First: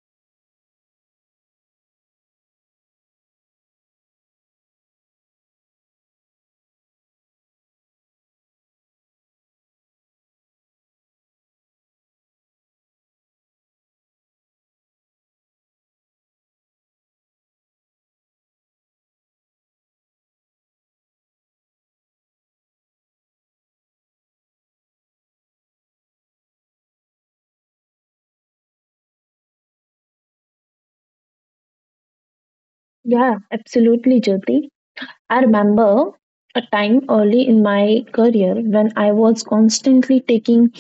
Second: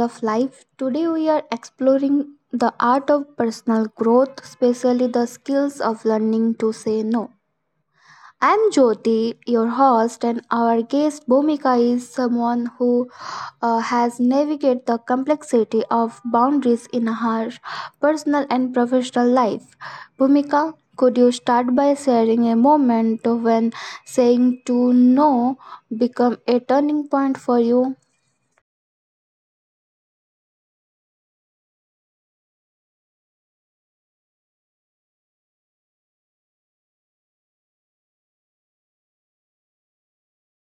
of Life. Today we are exploring the art of personal growth, especially the skills of learning to say no. I am Jyoti, your host, and our guest Bhumika is someone who has navigated the complexity of boundaries in her personal and professional life. Bhumika, could you start by sharing a moment when saying to no become a turning point for you? Yeah, absolutely, Jyoti. I remember a time early in my career when I was constantly taking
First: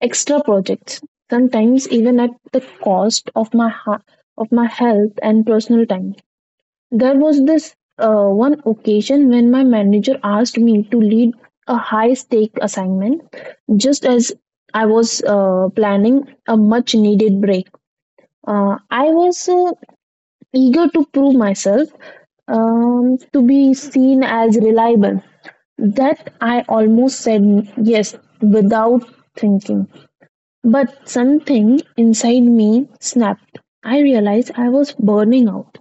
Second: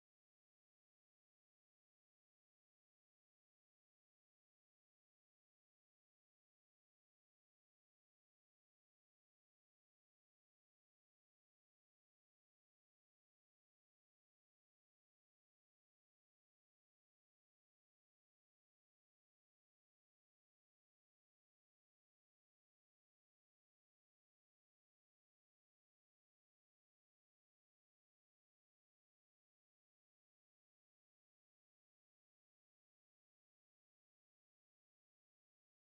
extra projects, sometimes even at the cost of my of my health and personal time. There was this one occasion when my manager asked me to lead a high stake assignment just as I was planning a much needed break. I was eager to prove myself, to be seen as reliable. That I almost said yes without thinking. But something inside me snapped. I realized I was burning out.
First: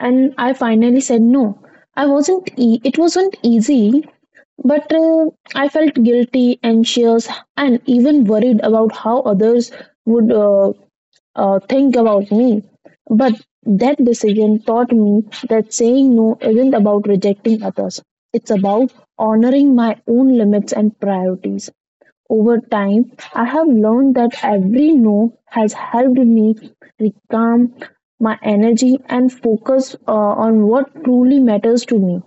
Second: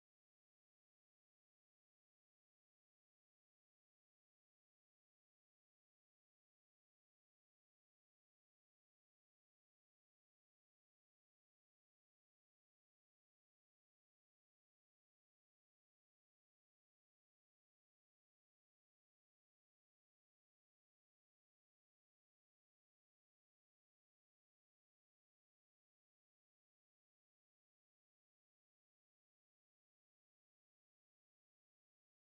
And I finally said no. I wasn't e- it wasn't easy, but I felt guilty, anxious, and even worried about how others would, think about me. But that decision taught me that saying no isn't about rejecting others, it's about honoring my own limits and priorities. Over time, I have learned that every no has helped me recalm my energy and focus on what truly matters to me.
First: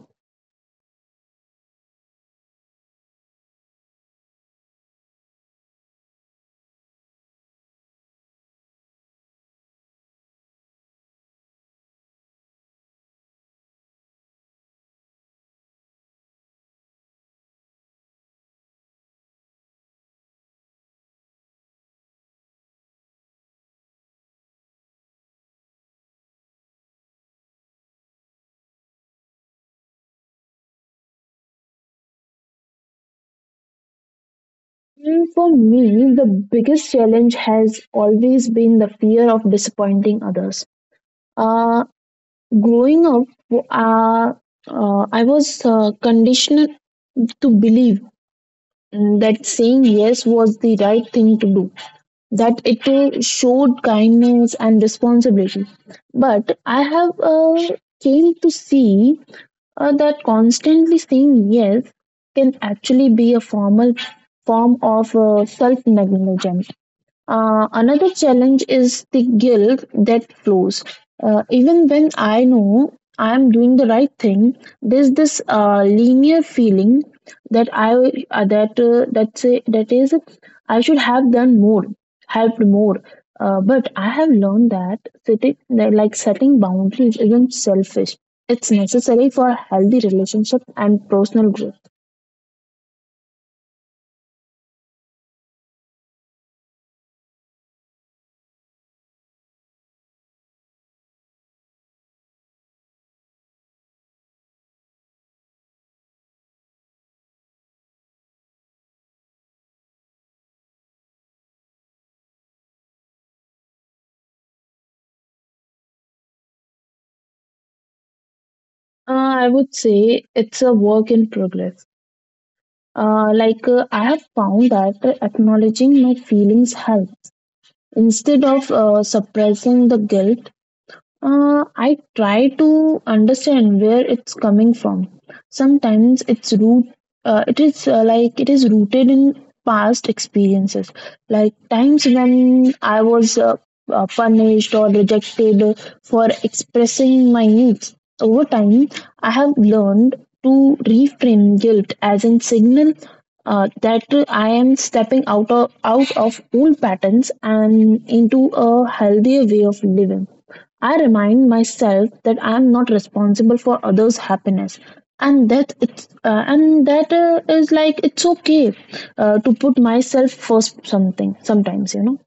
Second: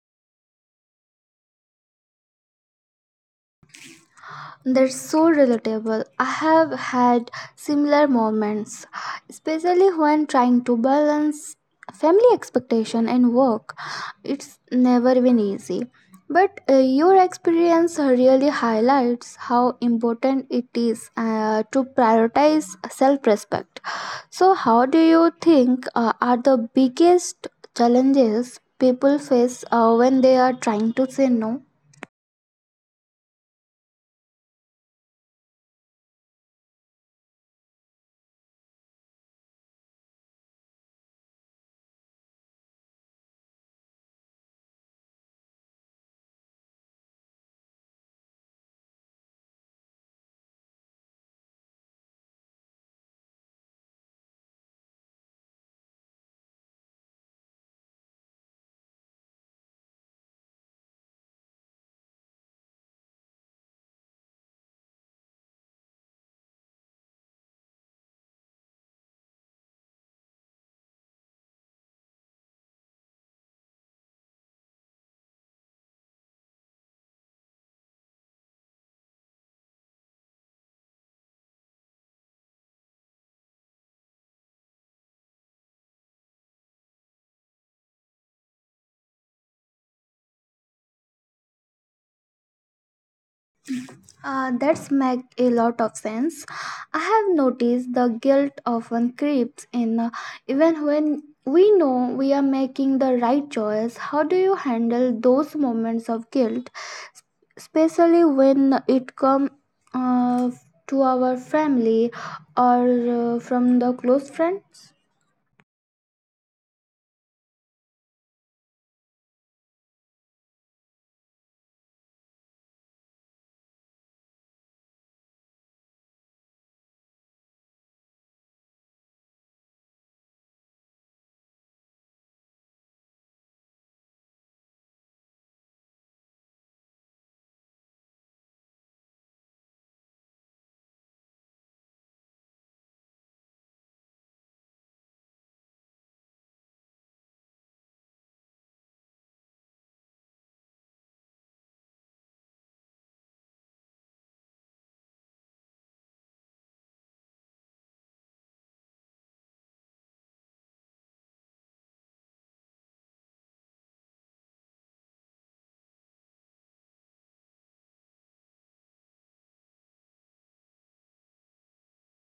That's so relatable. I have had similar moments, especially when trying to balance family expectation and work. It's never been easy. But your experience really highlights how important it is to prioritize self respect. So, how do you think are the biggest challenges people face when they are trying to say no? And For me, the biggest challenge has always been the fear of disappointing others. Uh, Growing up, uh, I was conditioned to believe, that saying yes was the right thing to do, that it showed kindness and responsibility. But I have, came to see that constantly saying yes can actually be a formal form of self negligence. Another challenge is the guilt that flows. Even when I know I'm doing the right thing, there's this linear feeling that I that that say that is I should have done more, helped more. But I have learned that setting that like setting boundaries isn't selfish. It's necessary for healthy relationship and personal growth. That's make a lot of sense. I have noticed the guilt often creeps in, even when we know we are making the right choice. How do you handle those moments of guilt, especially when it comes uh, to our family or from the close friends? Uh, I would say it's a work in progress. I have found that acknowledging my feelings help instead of suppressing the guilt. I try to understand where it's coming from. Sometimes it's root. It is rooted in past experiences, like times when I was, punished or rejected for expressing my needs. Over time, I have learned to reframe guilt as a signal that I am stepping out of old patterns and into a healthier way of living. I remind myself that I am not responsible for others' happiness, and that it's and that is like it's okay to put myself first. Something sometimes.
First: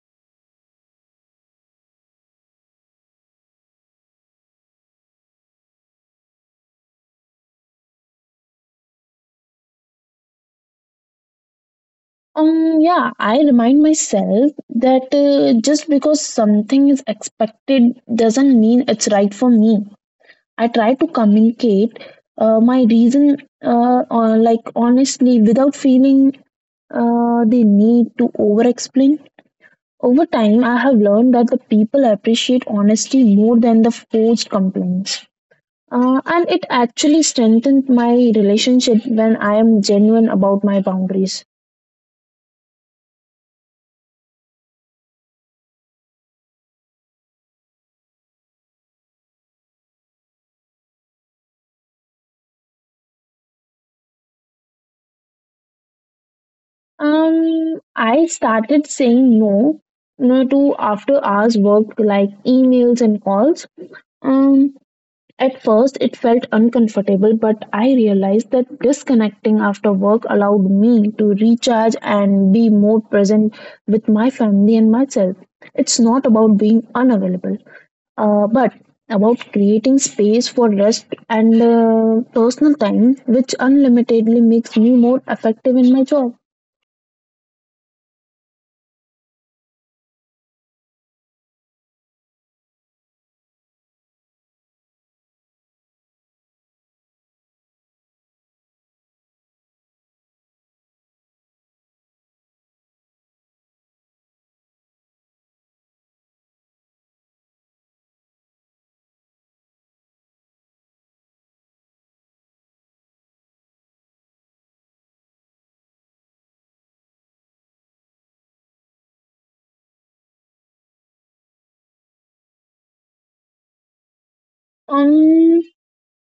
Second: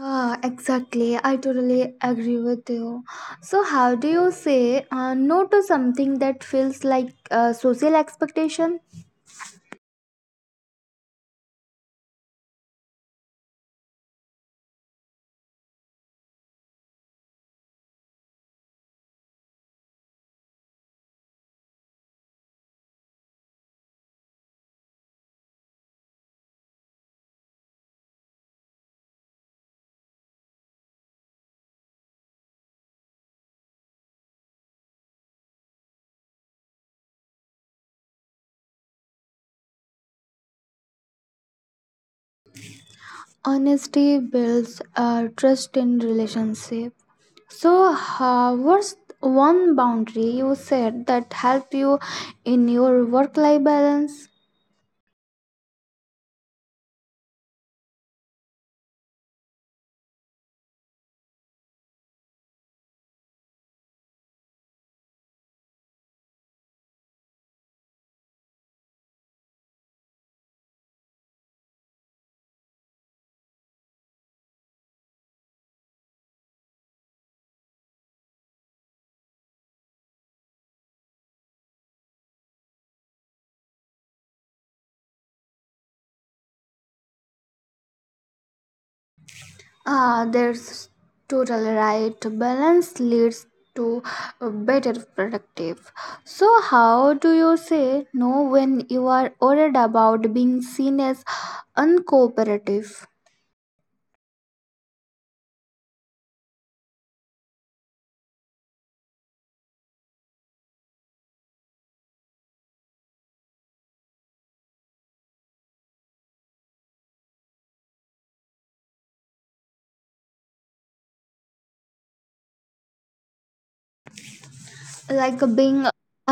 Ah, exactly. I totally agree with you. So, how do you say no to something that feels like a social expectation? Yeah, I remind myself that just because something is expected doesn't mean it's right for me. I try to communicate my reason, or like honestly, without feeling the need to over explain. Over time, I have learned that the people appreciate honesty more than the forced complaints. And it actually strengthened my relationship when I am genuine about my boundaries. Honesty builds trust in relationship. So, how was one boundary you said that help you in your work-life balance? I started saying no, no to after hours work like emails and calls. Um, At first, it felt uncomfortable, but I realized that disconnecting after work allowed me to recharge and be more present with my family and myself. It's not about being unavailable, but about creating space for rest and personal time, which unlimitedly makes me more effective in my job. Ah, there's total right. Balance leads to a better productive. So, how do you say no when you are worried about being seen as uncooperative? Like Um, being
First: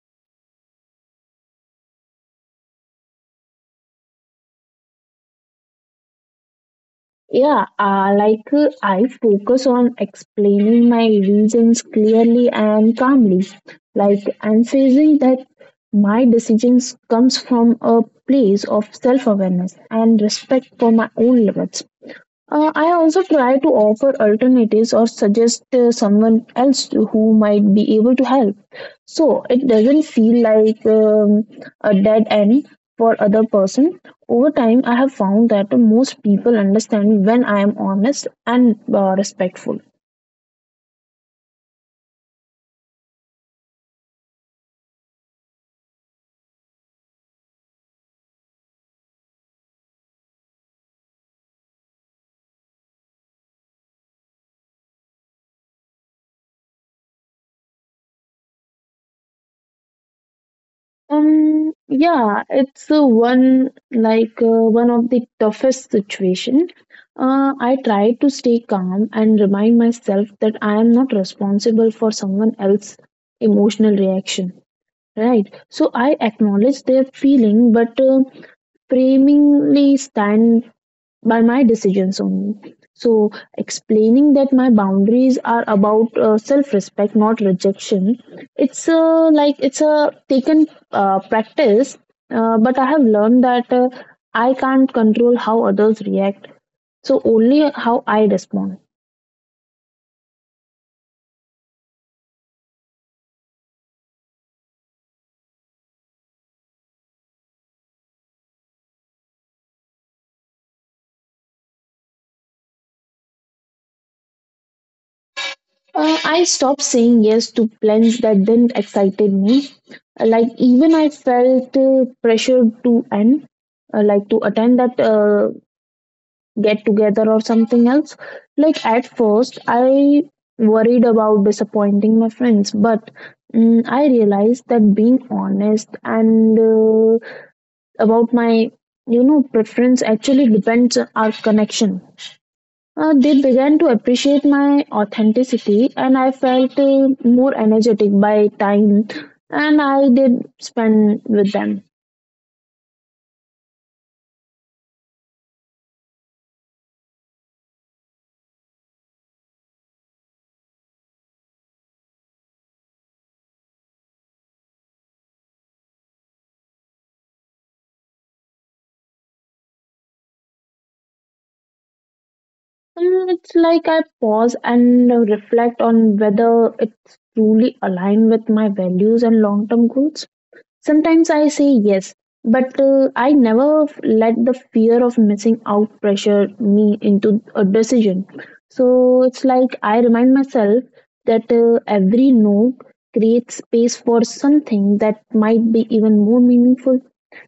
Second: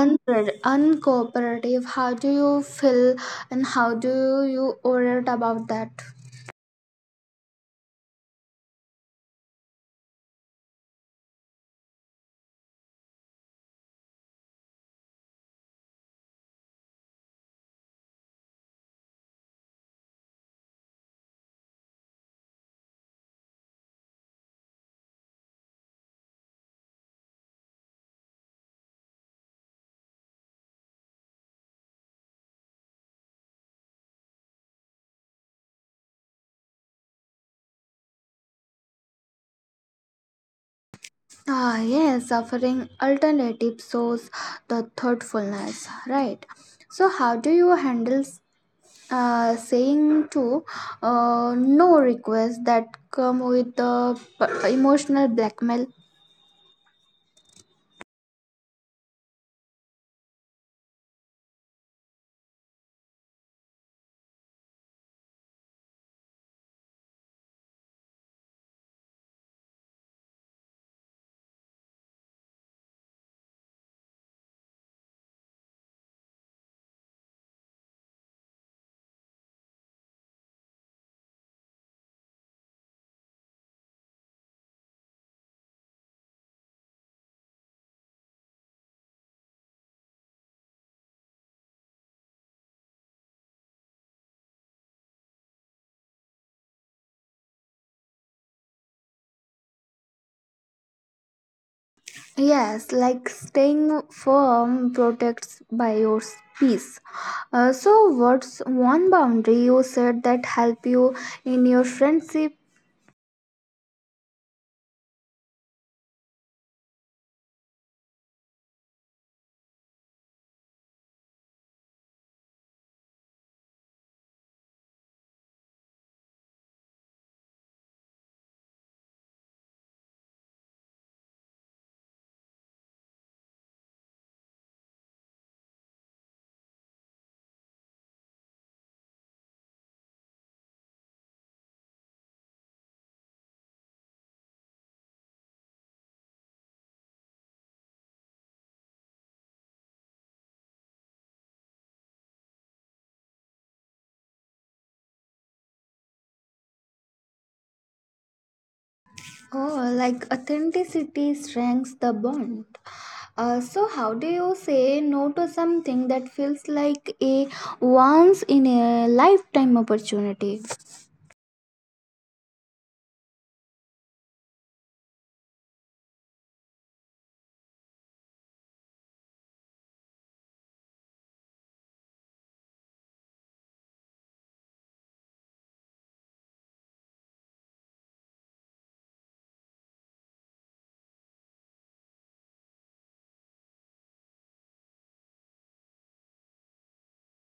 uncooperative, how do you feel and how do you orate about that? I focus on explaining my reasons clearly and calmly. Like emphasizing that my decisions comes from a place of self-awareness and respect for my own limits. I also try to offer alternatives or suggest someone who might be able to help. So it doesn't feel like, a dead end for other person. Over time, I have found that most people understand when I am honest and respectful. Ah, yes, offering alternative shows the thoughtfulness, right? So how do you handle saying to no requests that come with the emotional blackmail? Yeah, it's one like one of the toughest situation. I try to stay calm and remind myself that I am not responsible for someone else's emotional reaction. Right. So I acknowledge their feeling, but framingly stand by my decisions only. So, explaining that my boundaries are about self respect, not rejection, it's a taken practice, but I have learned that, I can't control how others react, so only how I respond. Yes, like staying firm protects by your peace. So, what's one boundary you said that help you in your friendship? I stopped saying yes to plans that didn't excited me. Like even I felt pressured to end, like to attend that, get together or something else. Like at first, I worried about disappointing my friends, but, I realized that being honest and about my preference actually depends on our connection. They began to appreciate my authenticity, and I felt more energetic by time. And I did spend with them. Oh, like authenticity strengthens the bond. So, how do you say no to something that feels like a once in a lifetime opportunity? It's like I pause and reflect on whether it's truly aligned with my values and long term goals. Sometimes I say yes, but I never let the fear of missing out pressure me into a decision. So it's like I remind myself that every no creates space for something that might be even more meaningful.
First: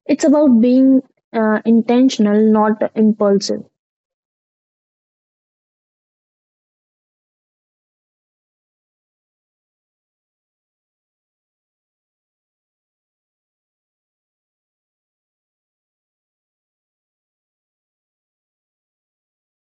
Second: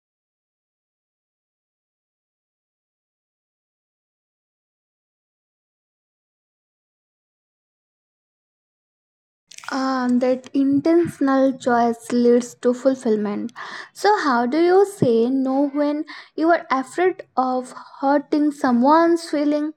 It's about being, intentional, not impulsive. That intentional choice leads to fulfillment. So, how do you say no when you are afraid of hurting someone's feeling?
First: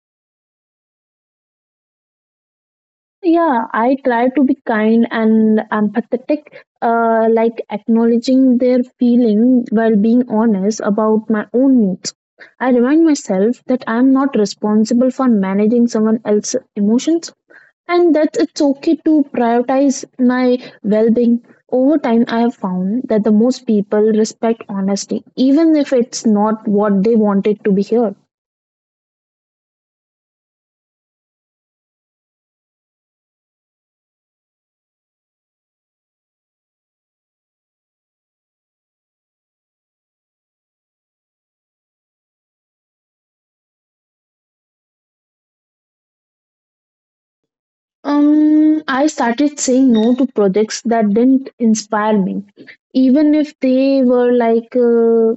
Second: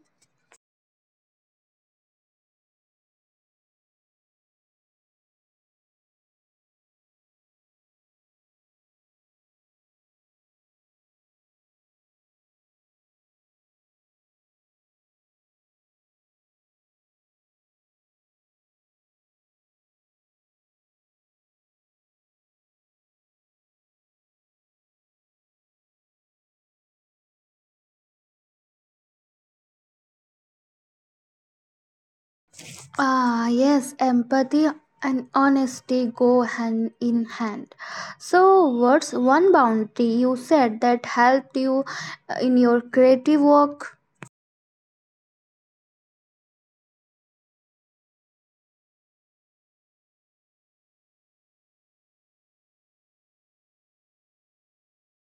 Yeah, I try to be kind and empathetic, acknowledging their feeling while being honest about my own needs. I remind myself that I am not responsible for managing someone else's emotions and that it's okay to prioritize my well being. Over time, I have found that the most people respect honesty, even if it's not what they wanted to be heard. Ah, yes, empathy and honesty go hand in hand. So, what's one boundary you said that helped you in your creative work? I started saying no to projects that didn't inspire me, even if they were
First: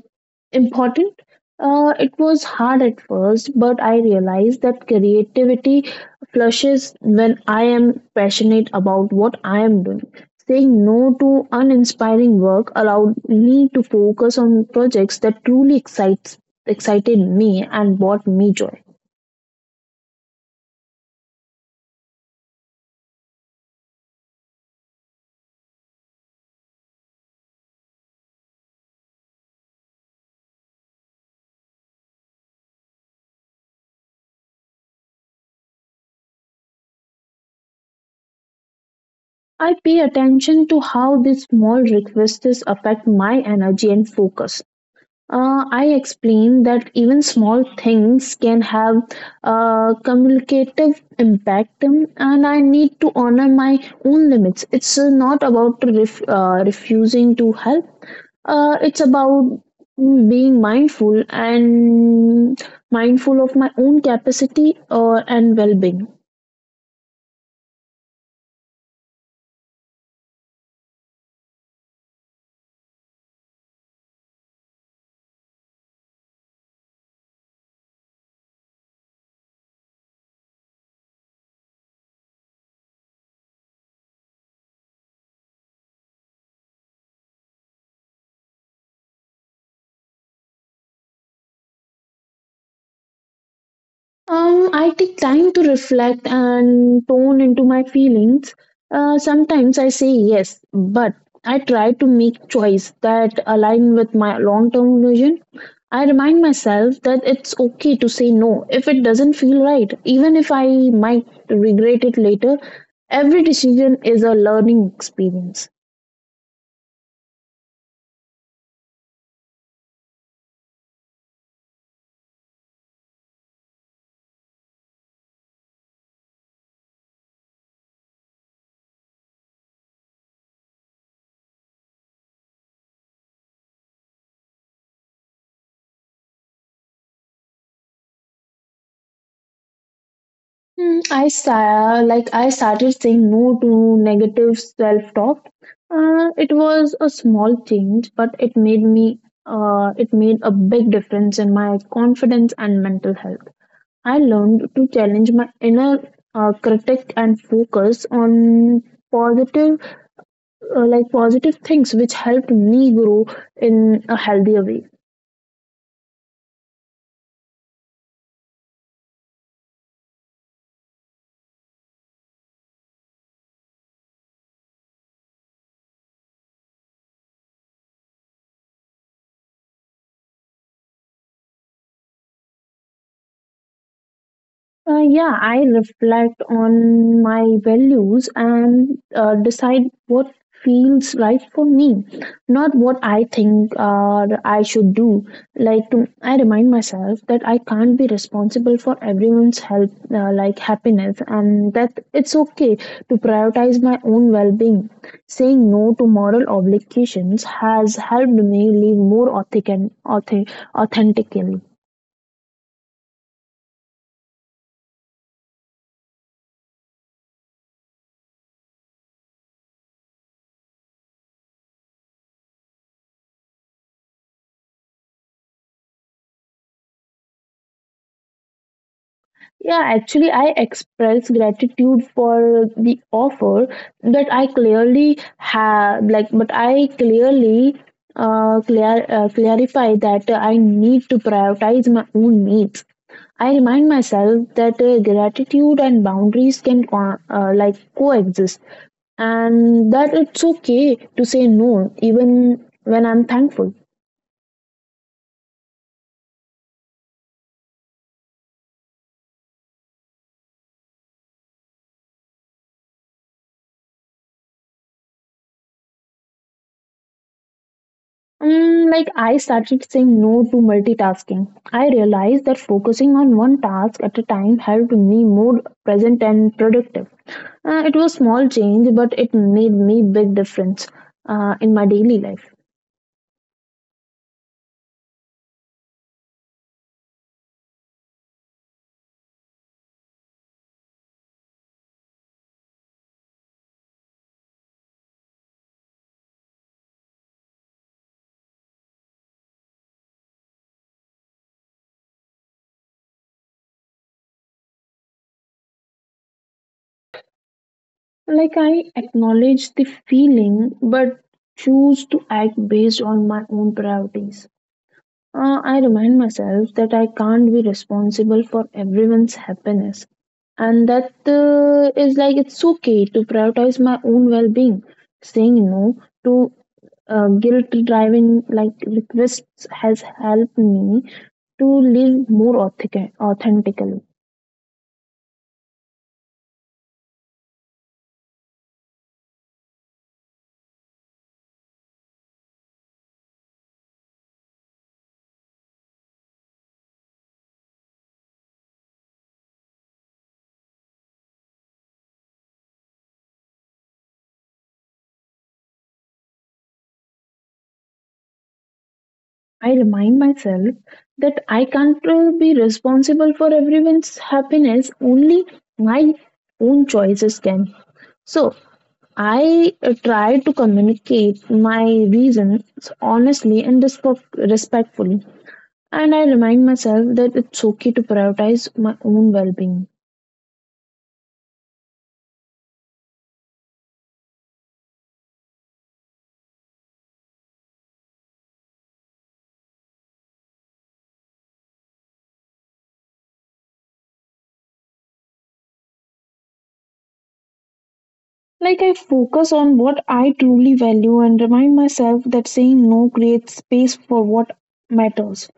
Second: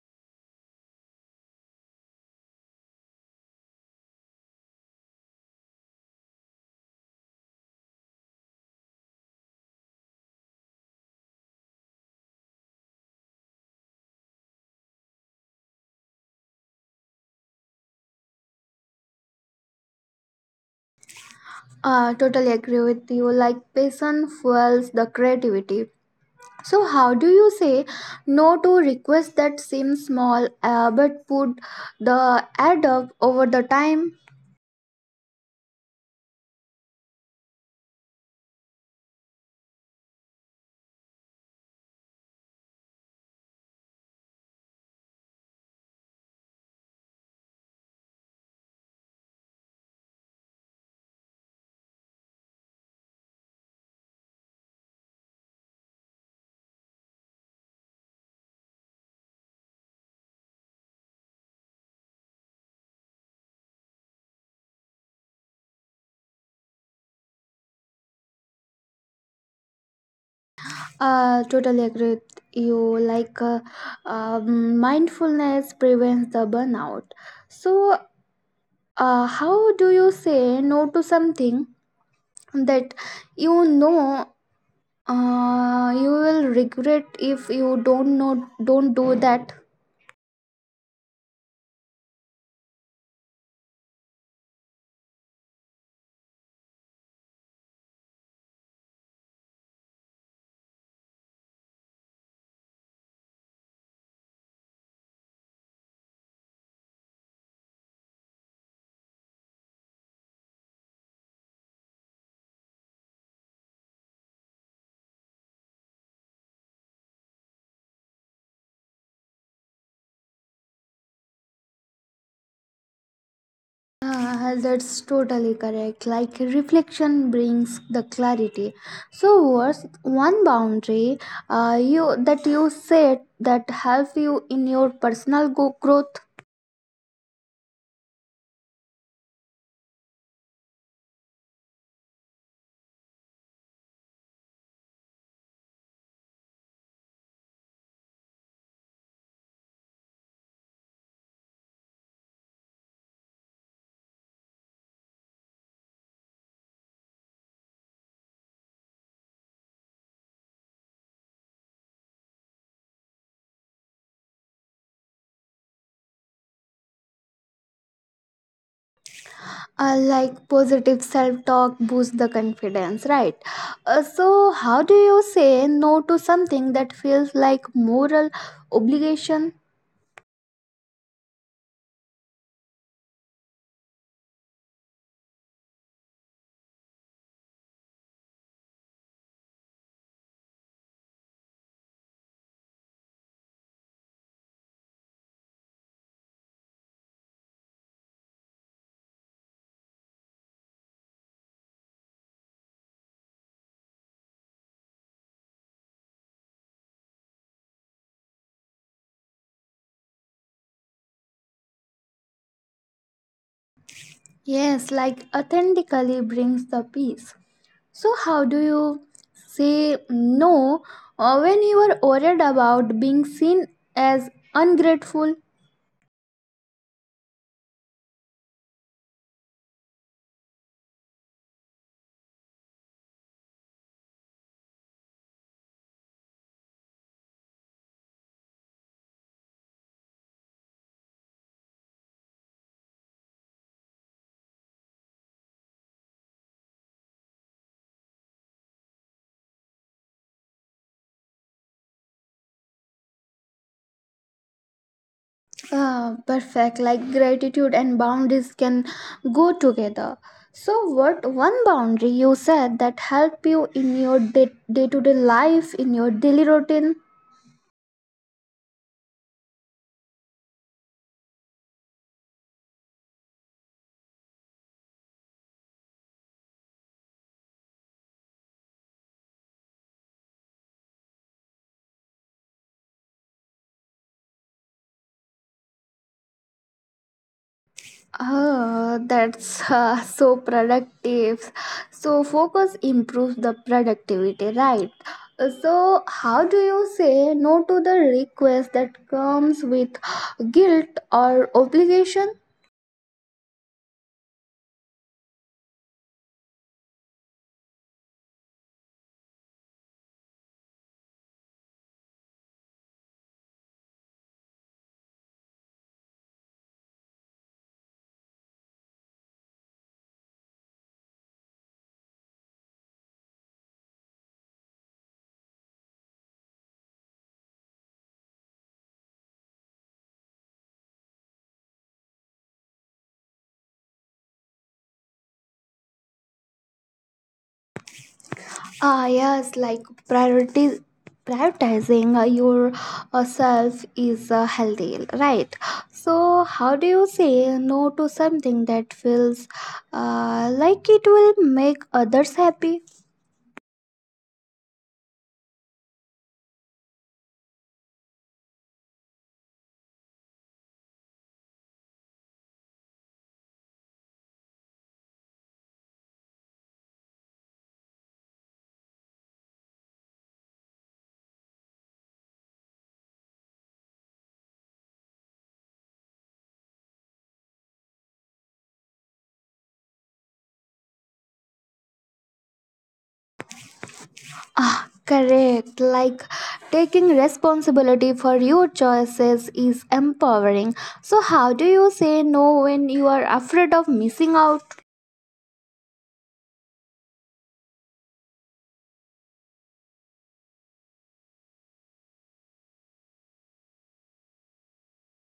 important. It was hard at first, but I realized that creativity flushes when I am passionate about what I am doing. Saying no to uninspiring work allowed me to focus on projects that excited me and brought me joy. Totally agree with you. Like, passion fuels the creativity. So, how do you say no to requests that seem small but put the add up over the time? I pay attention to how these small requests affect my energy and focus. I explain that even small things can have a cumulative impact, and I need to honor my own limits. It's not about refusing to help, it's about being mindful and mindful of my own capacity and well being. Totally agree with you. Like, mindfulness prevents the burnout. So, how do you say no to something that you know you will regret if you don't do that? I take time to reflect and tone into my feelings. Sometimes I say yes, but I try to make choice that align with my long-term vision. I remind myself that it's okay to say no if it doesn't feel right, even if I might regret it later. Every decision is a learning experience. Ah, well, that's totally correct. Like reflection brings the clarity. So, what's one boundary you that you set that help you in your personal growth? I started saying no to negative self-talk. It was a small change, but it made a big difference in my confidence and mental health. I learned to challenge my inner critic and focus on positive, positive things which helped me grow in a healthier way. Like positive self-talk boosts the confidence, right? So, how do you say no to something that feels like moral obligation? Yeah, I reflect on my values and decide what feels right for me, not what I think I should do. Like to, I remind myself that I can't be responsible for everyone's health, happiness, and that it's okay to prioritize my own well-being. Saying no to moral obligations has helped me live more authentically. Yes, like authentically brings the peace. So, how do you say no when you are worried about being seen as ungrateful? Yeah, actually, I express gratitude for the offer that I clearly have, like, but I clearly, clarify that I need to prioritize my own needs. I remind myself that gratitude and boundaries can coexist, and that it's okay to say no even when I'm thankful. Perfect, like gratitude and boundaries can go together. So, what one boundary you said that help you in your day to day life, in your daily routine? I started saying no to multitasking. I realized that focusing on one task at a time helped me more present and productive. It was small change, but it made me big difference in my daily life. Oh, that's so productive. So focus improves the productivity, right? So how do you say no to the request that comes with guilt or obligation? Like I acknowledge the feeling, but choose to act based on my own priorities. I remind myself that I can't be responsible for everyone's happiness, and that is like it's okay to prioritize my own well being. Saying no to guilt driving like requests has helped me to live more authentically. Ah, yes, like priorities. Prioritizing your self is healthy, right? So, how do you say no to something that feels like it will make others happy? I remind myself that I can't be responsible for everyone's happiness, only my own choices can. So I try to communicate my reasons honestly and respectfully. And I remind myself that it's okay to prioritize my own well being. Ah, correct. Like taking responsibility for your choices is empowering. So, how do you say no when you are afraid of missing out? Like, I focus on what I truly value and remind myself that saying no creates space for what matters.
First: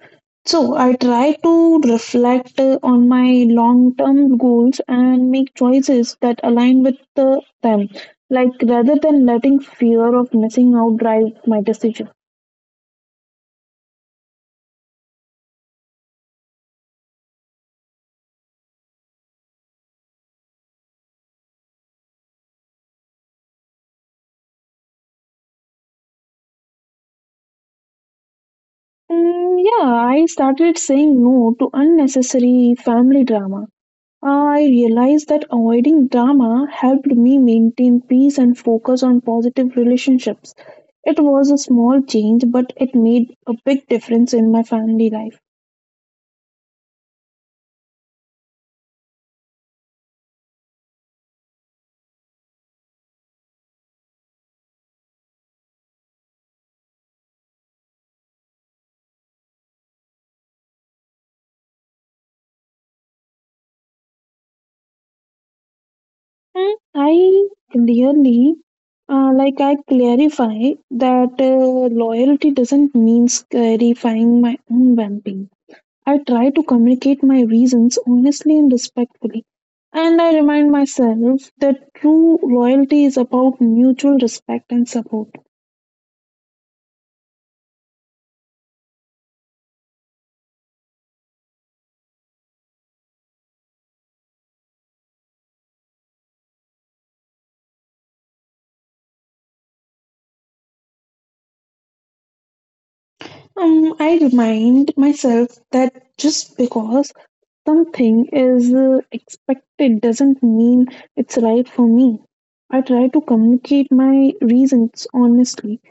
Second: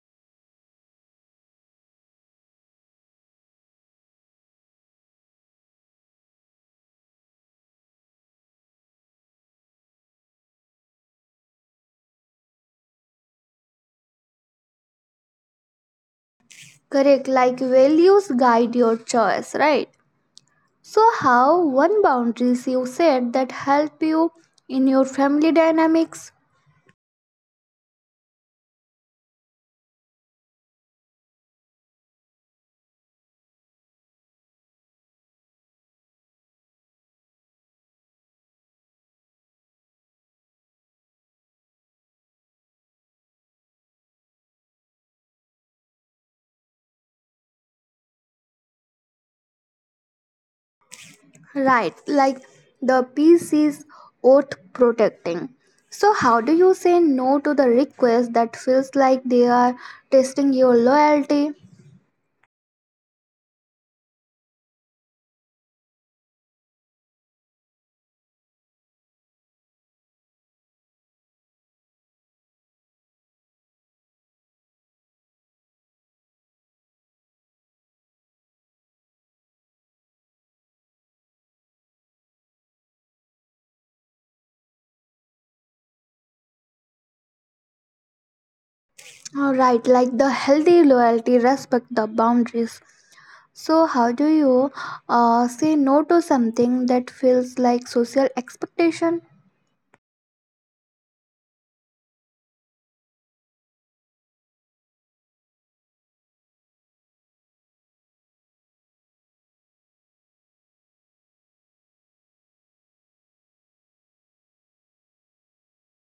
So I try to reflect on my long-term goals and make choices that align with them, like rather than letting fear of missing out drive my decision. Correct. Like values guide your choice, right? So, how one boundaries you set that help you in your family dynamics? Yeah, I started saying no to unnecessary family drama. I realized that avoiding drama helped me maintain peace and focus on positive relationships. It was a small change, but it made a big difference in my family life. Right. Like the peace is worth protecting. So, how do you say no to the request that feels like they are testing your loyalty? And I clearly, I clarify that loyalty doesn't mean clarifying my own vamping. I try to communicate my reasons honestly and respectfully. And I remind myself that true loyalty is about mutual respect and support. All right, like the healthy loyalty respect the boundaries. So, how do you say no to something that feels like social expectation? I remind myself that just because something is expected doesn't mean it's right for me. I try to communicate my reasons honestly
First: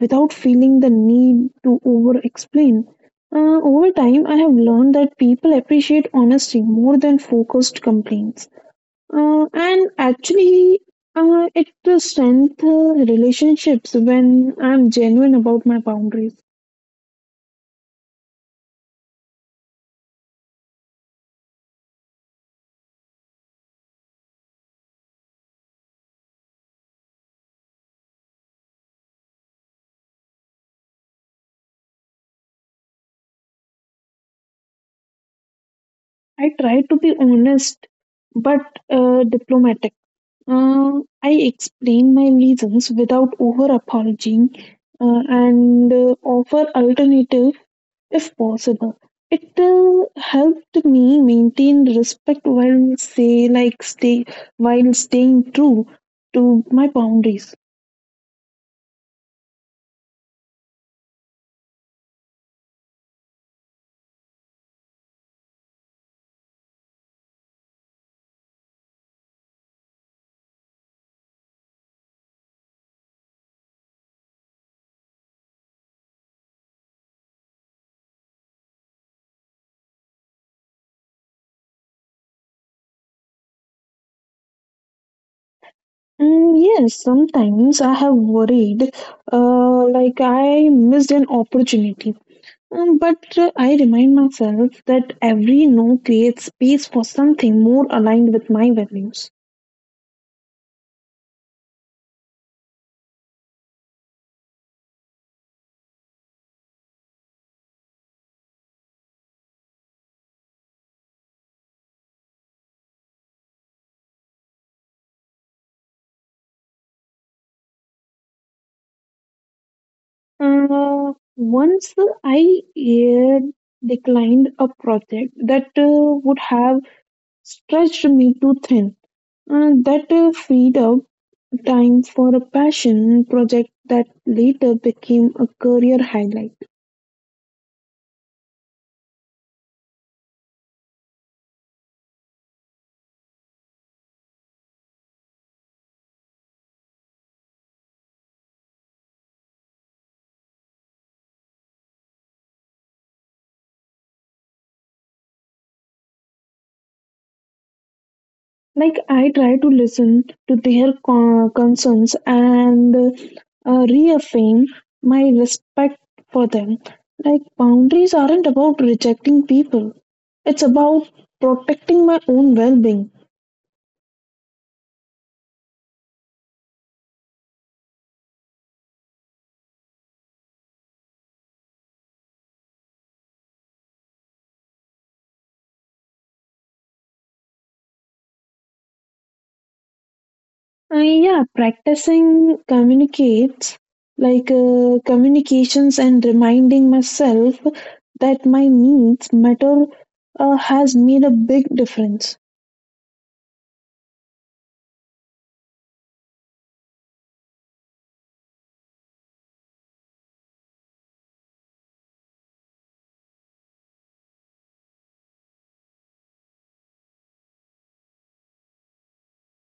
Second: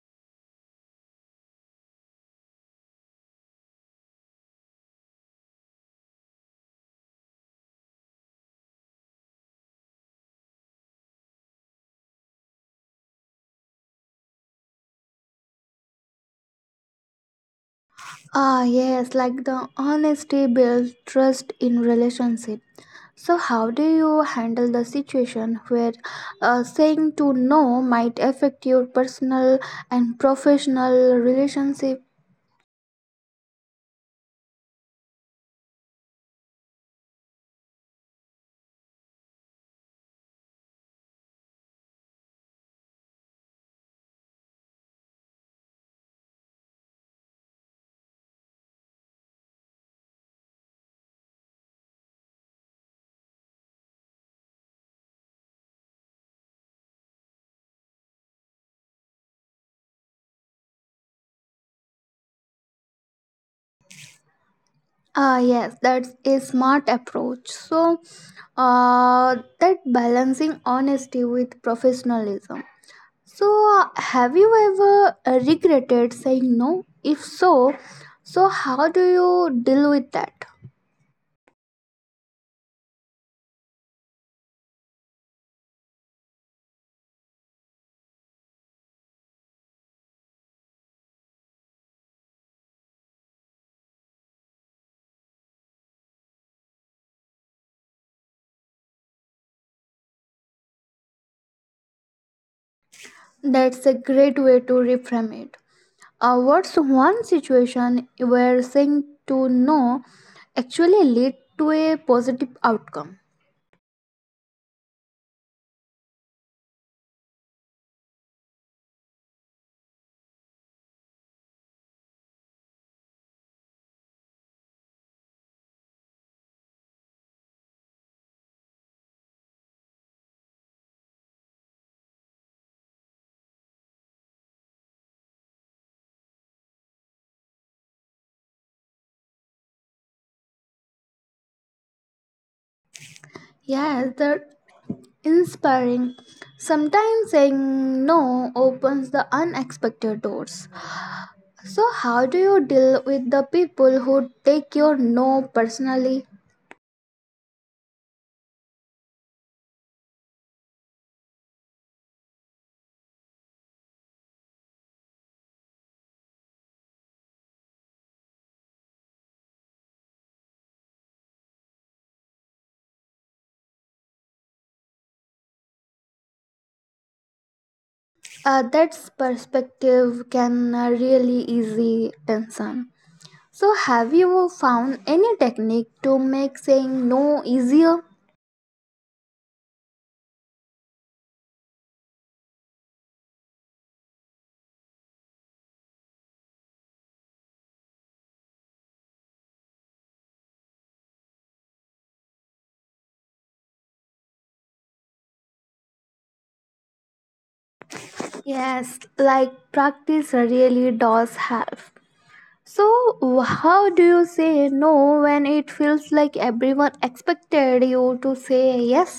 without feeling the need to over explain. Over time, I have learned that people appreciate honesty more than focused complaints. And actually, it strengthens relationships when I'm genuine about my boundaries. Ah, yes, like the honesty builds trust in relationship. So, how do you handle the situation where saying to no might affect your personal and professional relationship? I try to be honest but diplomatic. I explain my reasons without over apologizing, and offer alternative if possible. It helped me maintain respect while say like stay while staying true to my boundaries. Ah, yes, that's a smart approach. So, that balancing honesty with professionalism. So, have you ever regretted saying no? If so, so how do you deal with that? Mm, yes, sometimes I have worried, I missed an opportunity. Mm. But I remind myself that every no creates space for something more aligned with my values. That's a great way to reframe it. What's one situation where saying to no actually lead to a positive outcome? Once I declined a project that would have stretched me too thin. That freed up time for a passion project that later became a career highlight. Yes, that inspiring. Sometimes saying no opens the unexpected doors. So, how do you deal with the people who take your no personally? Like, I try to listen to their concerns and reaffirm my respect for them. Like, boundaries aren't about rejecting people; it's about protecting my own well-being. That's perspective can really easy tension. So, have you found any technique to make saying no easier? Yeah, practicing communicates like communications and reminding myself that my needs matter has made a big difference. Yes, like practice really does help. So, how do you say no when it feels like everyone expected you to say yes?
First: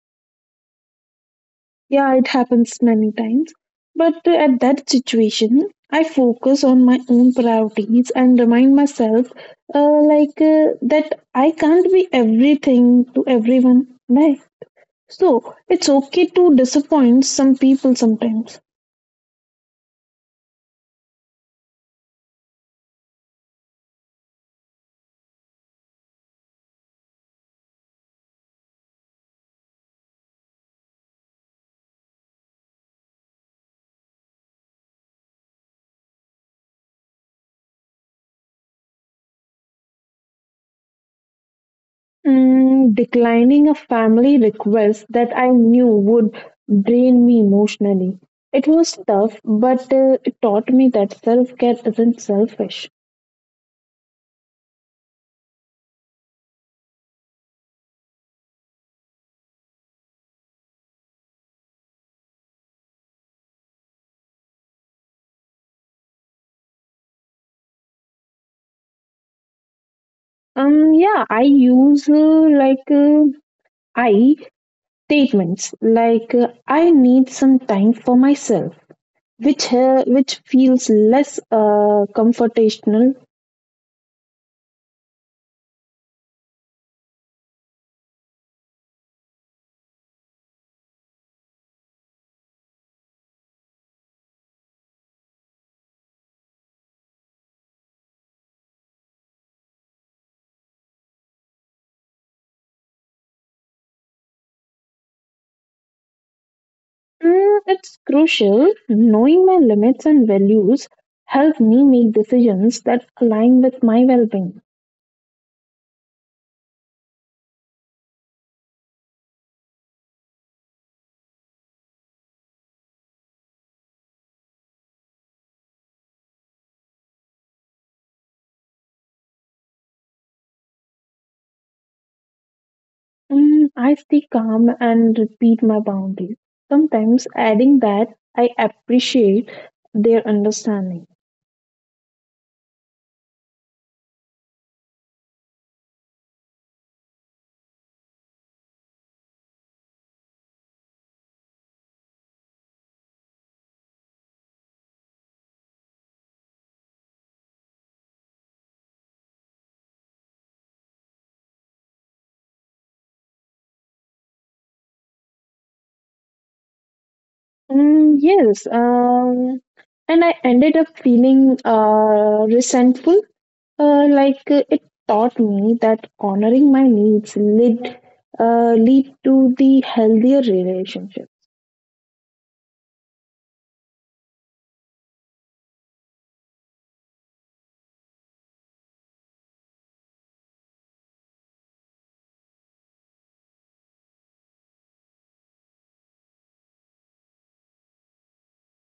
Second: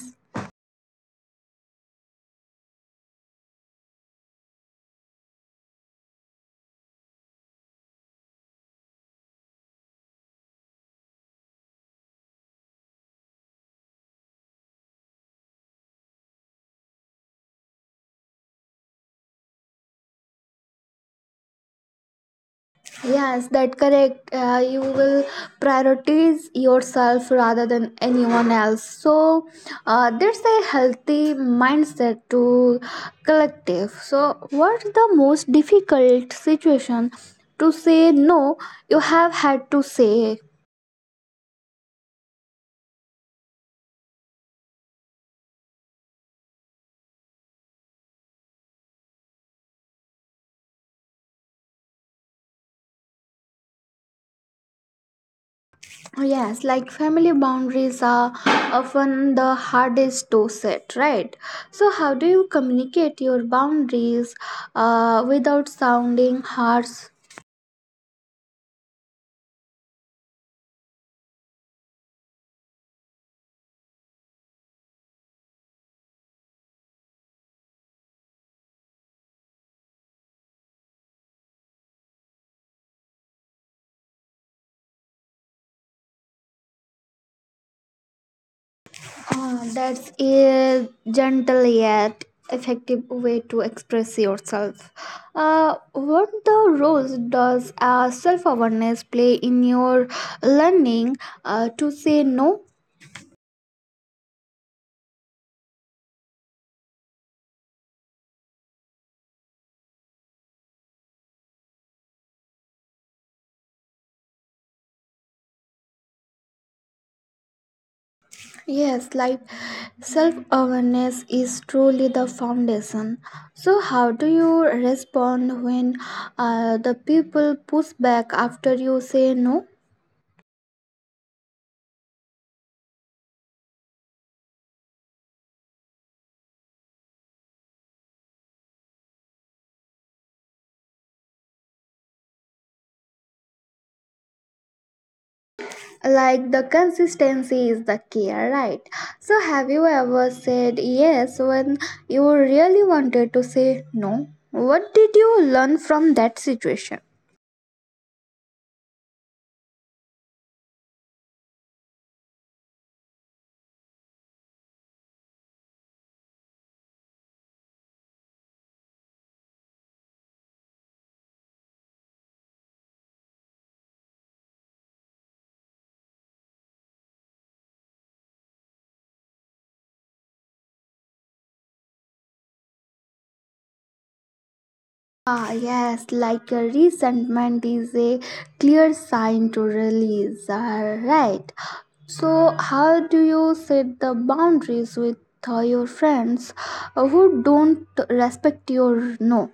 Yeah, it happens many times, but at that situation, I focus on my own priorities and remind myself that I can't be everything to everyone, right? So it's okay to disappoint some people sometimes. Yes, that correct. You will prioritize yourself rather than anyone else. So, there's a healthy mindset to collective. So, what's the most difficult situation to say no you have had to say? Mm, declining a family request that I knew would drain me emotionally. It was tough, but it taught me that self care isn't selfish. Oh, yes, like family boundaries are often the hardest to set, right? So, how do you communicate your boundaries without sounding harsh? Yeah, I use I statements like, I need some time for myself, which feels less comfortational. That's a gentle yet effective way to express yourself. What the roles does self awareness play in your learning to say no? Mm, it's crucial. Knowing my limits and values help me make decisions that align with my well-being. Yes, like self awareness is truly the foundation. So, how do you respond when the people push back after you say no? Mm, I stay calm and repeat my boundaries, sometimes adding that I appreciate their understanding. Like the consistency is the key, right? So, have you ever said yes when you really wanted to say no? What did you learn from that situation? Mm, yes, and I ended up feeling resentful. It taught me that honoring my needs led lead to the healthier relationship. Ah, yes, like a resentment is a clear sign to release, ah, right? So, how do you set the boundaries with your friends who don't respect your no?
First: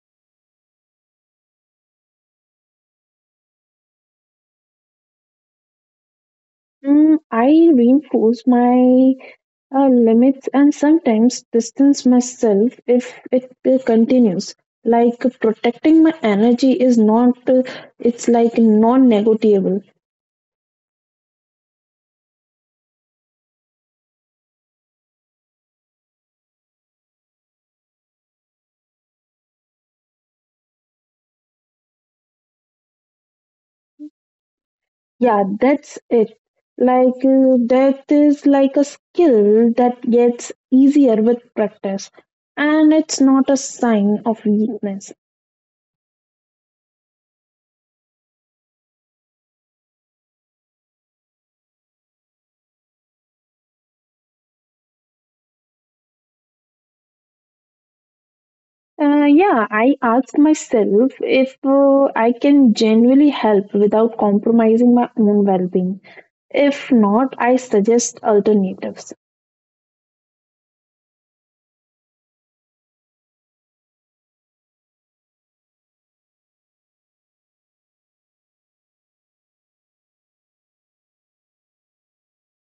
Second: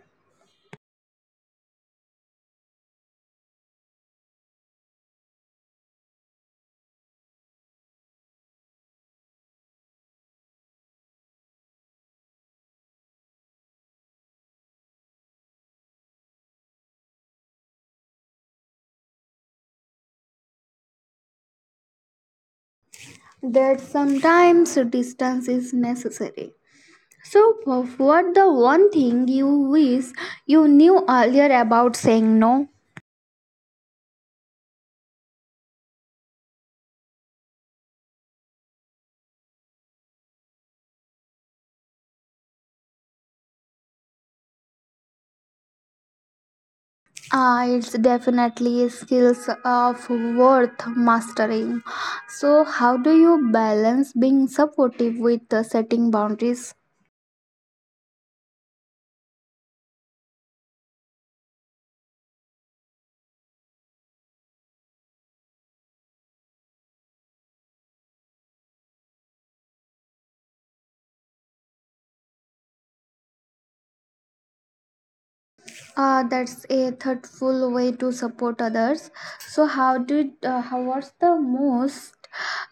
Mm, I reinforce my limits and sometimes distance myself if it continues. Like, protecting my energy is not, it's like non negotiable. That sometimes distance is necessary. So, what the one thing you wish you knew earlier about saying no? Yeah, that's it. That is like a skill that gets easier with practice, and it's not a sign of weakness. It's definitely skills of worth mastering. So, how do you balance being supportive with setting boundaries? Yeah, I asked myself if I can genuinely help without compromising my own well being. If not, I suggest alternatives. That's a thoughtful way to support others. So, how what's the most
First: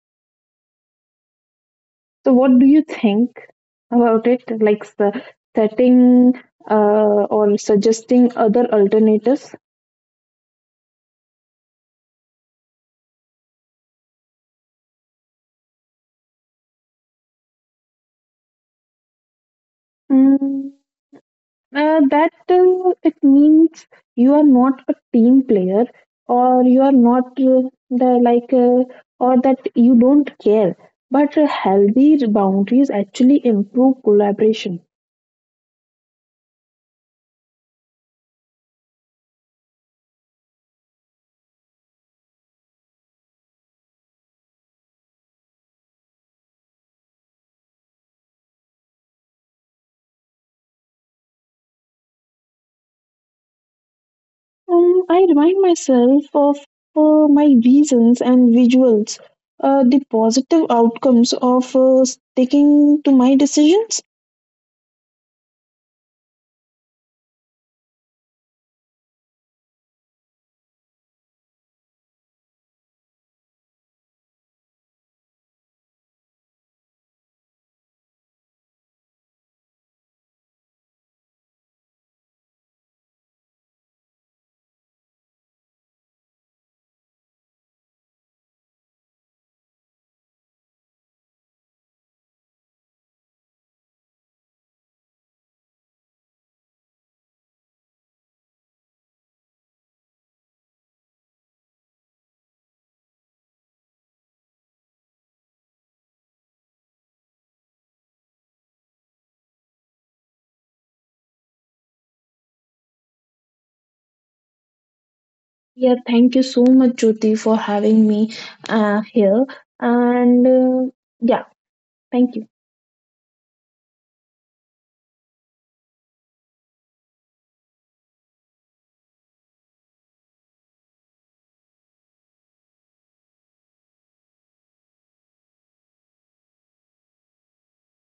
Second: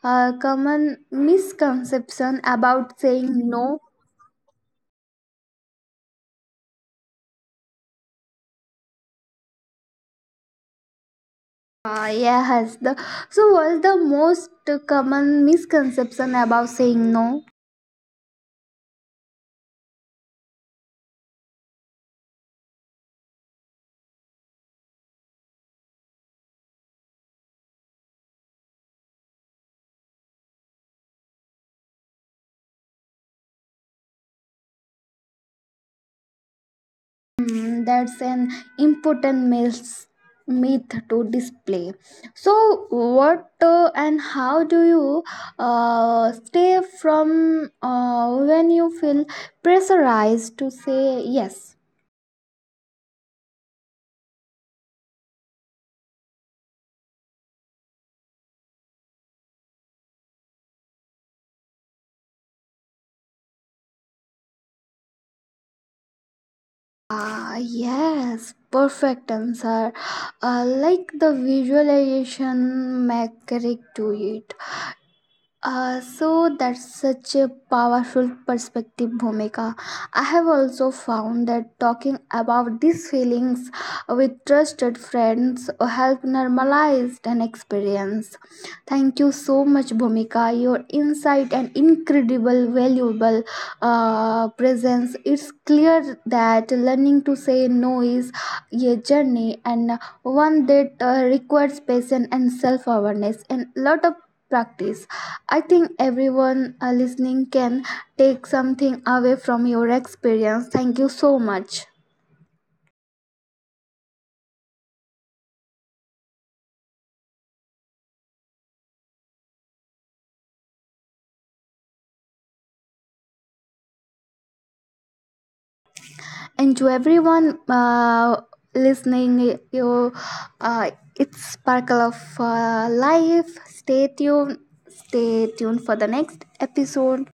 common So, misconception what do you about saying think no? about it? Like, setting uh, or suggesting other alternatives? Yes, the so what's the most common misconception about saying no? Mm. That it means you are not a team player or you are not, the like or that you don't care, but healthy boundaries actually improve collaboration. Mm, that's an important myth to display. So what and How do you stay from when you feel pressurized to say yes? I remind myself of my reasons and visuals the positive outcomes of sticking to my decisions. Ah, yes, perfect answer. Uh, like the visualization mechanic to it. So that's such a powerful perspective, Bhumika. I have also found that talking about these feelings with trusted friends help normalize an experience. Thank you so much, Bhumika. Your insight and incredible, valuable presence. It's clear that learning to say no is a journey and one that requires patience and self awareness and lot of practice. I think everyone listening can take something away from your experience. Thank you so much. Yeah, thank you so much, Jyoti, for having me here, and yeah, thank you. And to everyone listening you uh, it's sparkle of life. Stay tuned, stay tuned for the next episode.